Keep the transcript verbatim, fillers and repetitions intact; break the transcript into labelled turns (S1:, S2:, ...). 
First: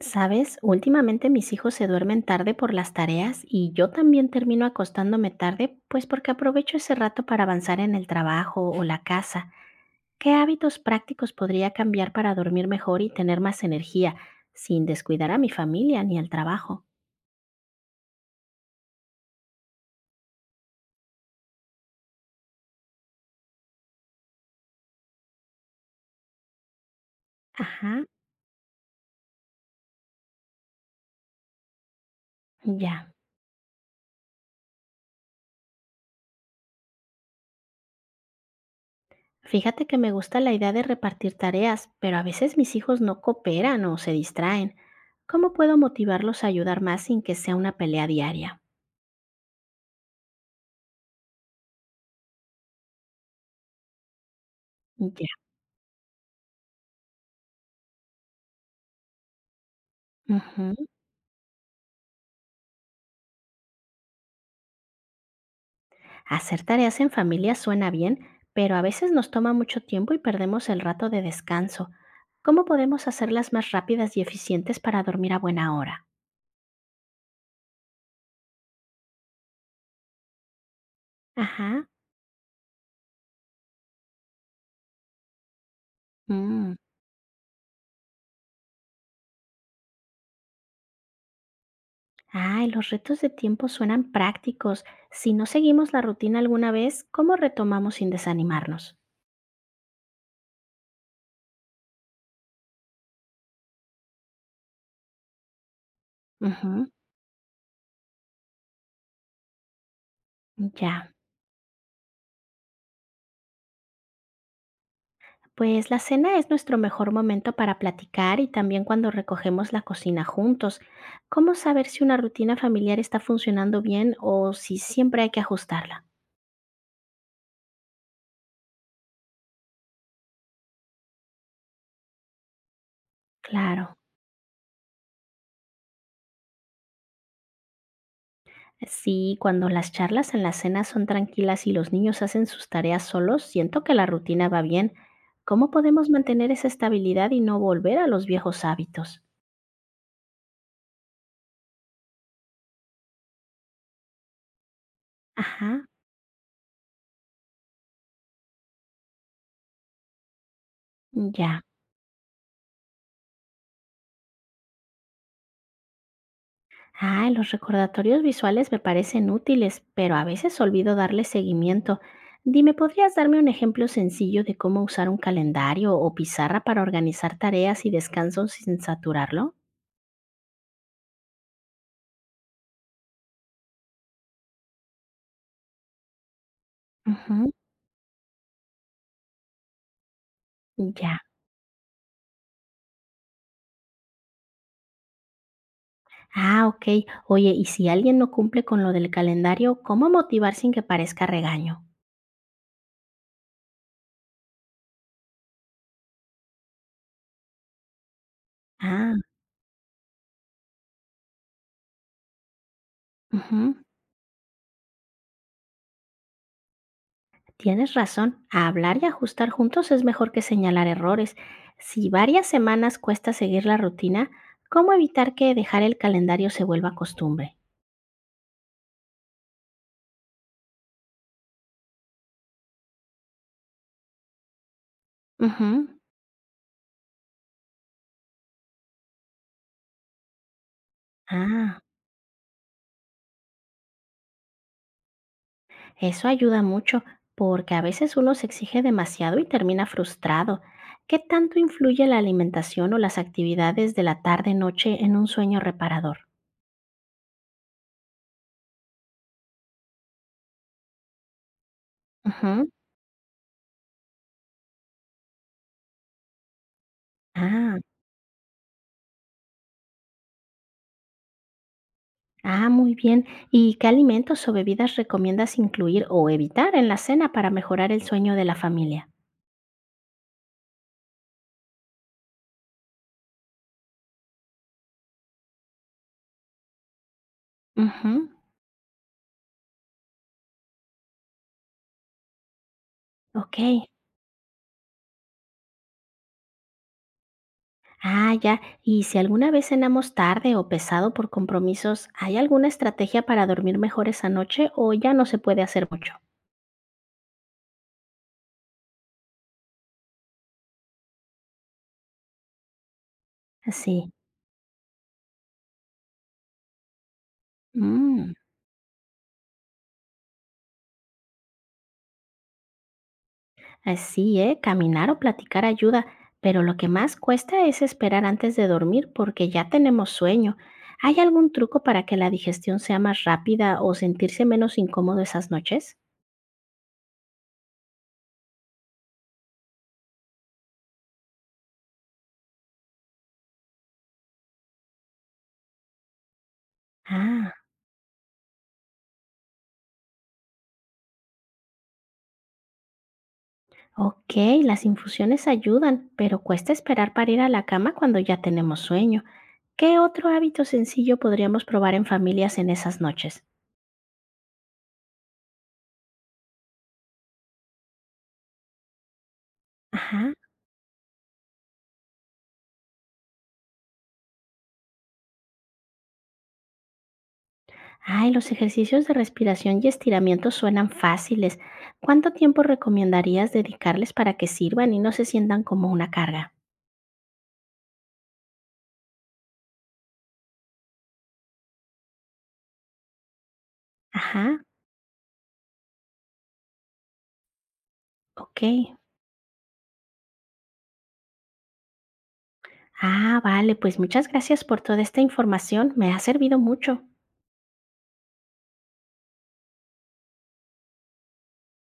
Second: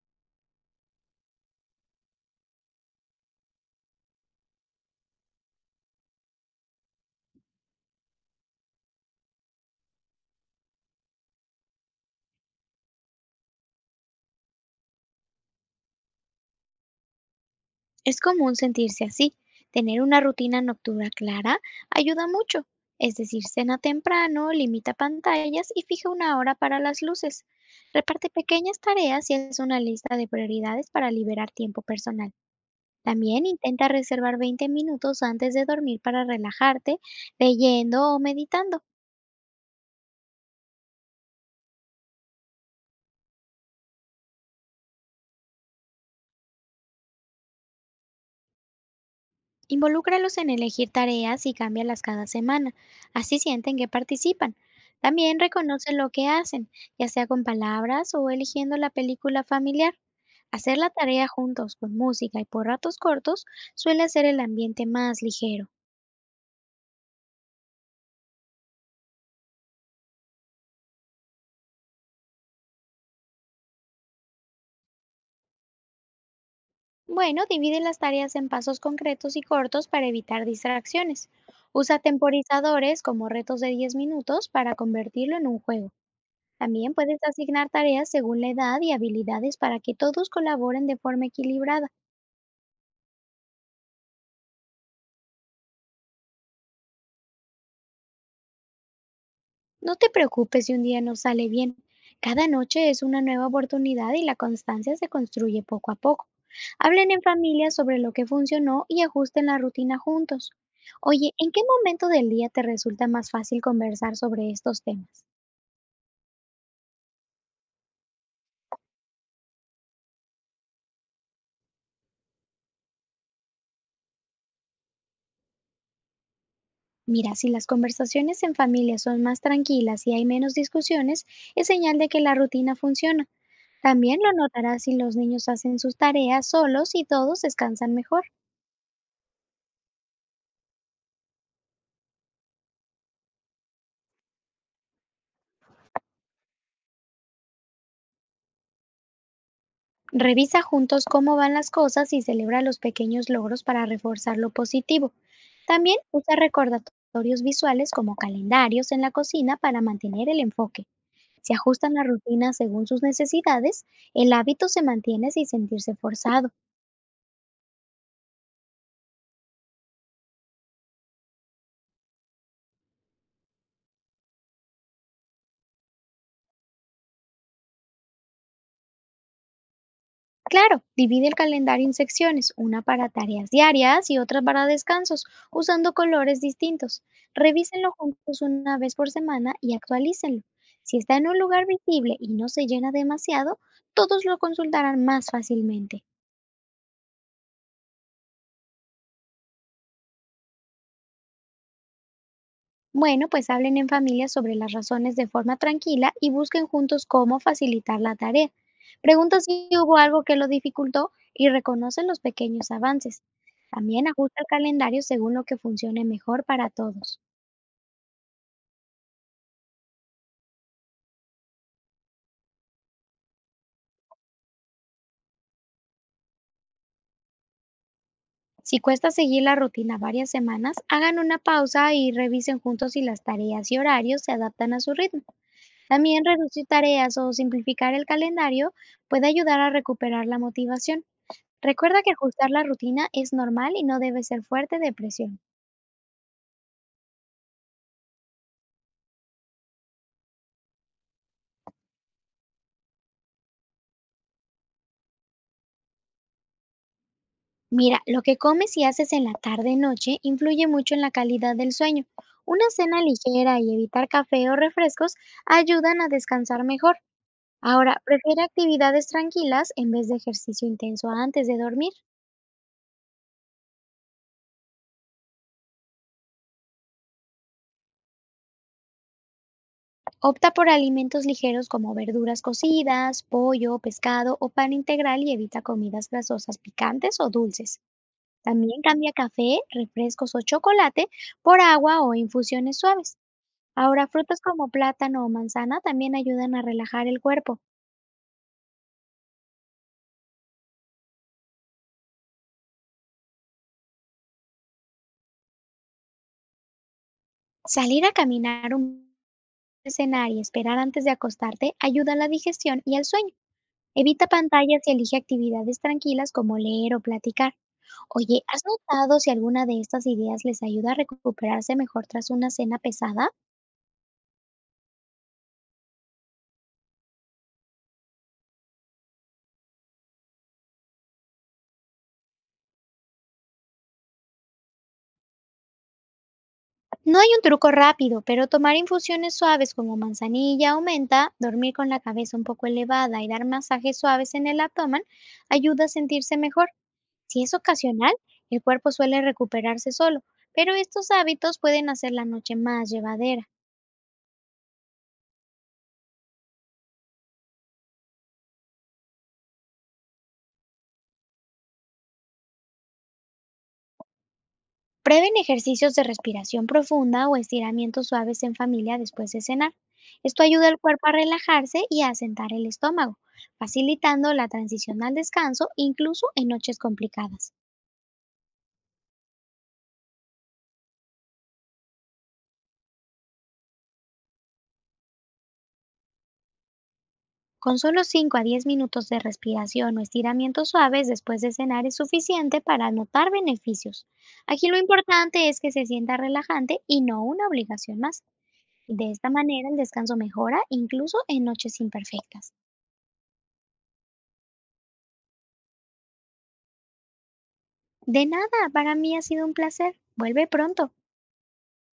S1: Sabes, últimamente mis hijos se duermen tarde por las tareas y yo también termino acostándome tarde, pues porque aprovecho ese rato para avanzar en el trabajo o la casa. ¿Qué hábitos prácticos podría cambiar para dormir mejor y tener más energía, sin descuidar a mi familia ni al trabajo?
S2: Es común sentirse así. Tener una rutina nocturna clara ayuda mucho. Es decir, cena temprano, limita pantallas y fija una hora para las luces.
S1: Ajá.
S2: Reparte pequeñas tareas y haz una lista de prioridades para liberar tiempo personal.
S1: Ya.
S2: También intenta reservar veinte minutos antes de dormir para relajarte, leyendo o meditando.
S1: Fíjate que me gusta la idea de repartir tareas, pero a veces mis hijos no cooperan o se distraen. ¿Cómo puedo motivarlos a ayudar más sin que sea una pelea diaria?
S2: Involúcralos en elegir tareas y cámbialas cada semana, así sienten que participan.
S1: Ya.
S2: También reconoce lo que hacen, ya sea con palabras o eligiendo la película familiar.
S1: Ujú.
S2: Hacer la tarea juntos con música y por ratos cortos suele hacer el ambiente más ligero.
S1: Hacer tareas en familia suena bien, pero a veces nos toma mucho tiempo y perdemos el rato de descanso. ¿Cómo podemos hacerlas más rápidas y eficientes para dormir a buena hora?
S2: Bueno, divide las tareas en pasos concretos y cortos para evitar distracciones.
S1: Ajá.
S2: Usa temporizadores como retos de diez minutos para convertirlo en un juego.
S1: Mm.
S2: También puedes asignar tareas según la edad y habilidades para que todos colaboren de forma equilibrada.
S1: Ay, los retos de tiempo suenan prácticos. Si no seguimos la rutina alguna vez, ¿cómo retomamos sin desanimarnos?
S2: No te preocupes si un día no sale bien. Cada noche es una nueva oportunidad y la constancia se construye poco a poco.
S1: Ujú.
S2: Hablen en familia sobre lo que funcionó y ajusten la rutina juntos.
S1: Ya.
S2: Oye, ¿en qué momento del día te resulta más fácil conversar sobre estos temas?
S1: Pues la cena es nuestro mejor momento para platicar y también cuando recogemos la cocina juntos. ¿Cómo saber si una rutina familiar está funcionando bien o si siempre hay que ajustarla?
S2: Mira, si las conversaciones en familia son más tranquilas y hay menos discusiones, es señal de que la rutina funciona.
S1: Claro.
S2: También lo notarás si los niños hacen sus tareas solos y todos descansan mejor.
S1: Sí, cuando las charlas en la cena son tranquilas y los niños hacen sus tareas solos, siento que la rutina va bien. ¿Cómo podemos mantener esa estabilidad y no volver a los viejos hábitos?
S2: Revisa juntos cómo van las cosas y celebra los pequeños logros para reforzar lo positivo.
S1: Ajá.
S2: También usa recordatorios visuales como calendarios en la cocina para mantener el enfoque. Si
S1: Ya.
S2: ajustan la rutina según sus necesidades, el hábito se mantiene sin sentirse forzado.
S1: Ah, los recordatorios visuales me parecen útiles, pero a veces olvido darle seguimiento. Dime, ¿podrías darme un ejemplo sencillo de cómo usar un calendario o pizarra para organizar tareas y descanso sin saturarlo?
S2: Claro, divide el calendario en secciones, una para tareas diarias y otra para descansos, usando colores distintos.
S1: Ujú.
S2: Revísenlo juntos una vez por semana y actualícenlo. Si está
S1: Ya.
S2: en un lugar visible y no se llena demasiado, todos lo consultarán más fácilmente.
S1: Ah, ok. Oye, ¿y si alguien no cumple con lo del calendario, cómo motivar sin que parezca regaño?
S2: Bueno, pues hablen en familia sobre las razones de forma tranquila y busquen juntos cómo facilitar la tarea.
S1: Ah.
S2: Pregunta si hubo algo que lo dificultó y reconocen los pequeños avances.
S1: Ujú.
S2: También ajusta el calendario según lo que funcione mejor para todos.
S1: Tienes razón, hablar y ajustar juntos es mejor que señalar errores. Si varias semanas cuesta seguir la rutina, ¿cómo evitar que dejar el calendario se vuelva costumbre?
S2: Si cuesta seguir la rutina varias semanas, hagan una pausa y revisen juntos si las tareas y horarios se adaptan a su ritmo.
S1: Ujú.
S2: También reducir tareas o simplificar el calendario puede ayudar a recuperar la motivación.
S1: Ah,
S2: Recuerda que ajustar la rutina es normal y no debe ser fuerte de presión.
S1: eso ayuda mucho, porque a veces uno se exige demasiado y termina frustrado. ¿Qué tanto influye la alimentación o las actividades de la tarde-noche en un sueño reparador?
S2: Mira, lo que comes y haces en la tarde-noche influye mucho en la calidad del sueño. Una
S1: Ujú.
S2: cena ligera y evitar café o refrescos ayudan a descansar mejor.
S1: Ah.
S2: Ahora, prefiere actividades tranquilas en vez de ejercicio intenso antes de dormir.
S1: Ah, muy bien. ¿Y qué alimentos o bebidas recomiendas incluir o evitar en la cena para mejorar el sueño de la familia?
S2: Opta por alimentos ligeros como verduras cocidas, pollo, pescado o pan integral y evita comidas grasosas picantes o dulces.
S1: Ujú.
S2: También cambia café, refrescos o chocolate por agua o infusiones suaves.
S1: Ok.
S2: Ahora, frutas como plátano o manzana también ayudan a relajar el cuerpo.
S1: Ah, ya. ¿Y si alguna vez cenamos tarde o pesado por compromisos, hay alguna estrategia para dormir mejor esa noche o ya no se puede hacer mucho?
S2: Salir a caminar un cenar y esperar antes de acostarte ayuda a la digestión y al sueño.
S1: Así.
S2: Evita pantallas y elige actividades tranquilas como leer o platicar.
S1: Mm.
S2: Oye, ¿has notado si alguna de estas ideas les ayuda a recuperarse mejor tras una cena pesada?
S1: Así, ¿eh? Caminar o platicar ayuda, pero lo que más cuesta es esperar antes de dormir porque ya tenemos sueño. ¿Hay algún truco para que la digestión sea más rápida o sentirse menos incómodo esas noches?
S2: No hay un truco rápido, pero tomar infusiones suaves como manzanilla o menta, dormir con la cabeza un poco elevada y dar masajes suaves en el abdomen ayuda a sentirse mejor. Si
S1: Ah,
S2: es ocasional, el cuerpo suele recuperarse solo, pero estos hábitos pueden hacer la noche más llevadera.
S1: ok, las infusiones ayudan, pero cuesta esperar para ir a la cama cuando ya tenemos sueño. ¿Qué otro hábito sencillo podríamos probar en familias en esas noches?
S2: Prueben ejercicios de respiración profunda o estiramientos suaves en familia después de cenar.
S1: Ajá.
S2: Esto ayuda al cuerpo a relajarse y a asentar el estómago, facilitando la transición al descanso incluso en noches complicadas.
S1: Ay, los ejercicios de respiración y estiramiento suenan fáciles. ¿Cuánto tiempo recomendarías dedicarles para que sirvan y no se sientan como una carga?
S2: Con solo cinco a diez minutos de respiración o estiramientos suaves después de cenar es suficiente para notar beneficios.
S1: Ajá.
S2: Aquí lo importante es que se sienta relajante y no una obligación más.
S1: Ok.
S2: De esta manera el descanso mejora incluso en noches imperfectas.
S1: Ah, vale, pues muchas gracias por toda esta información. Me ha servido mucho.
S2: De nada, para mí ha sido un placer. Vuelve pronto.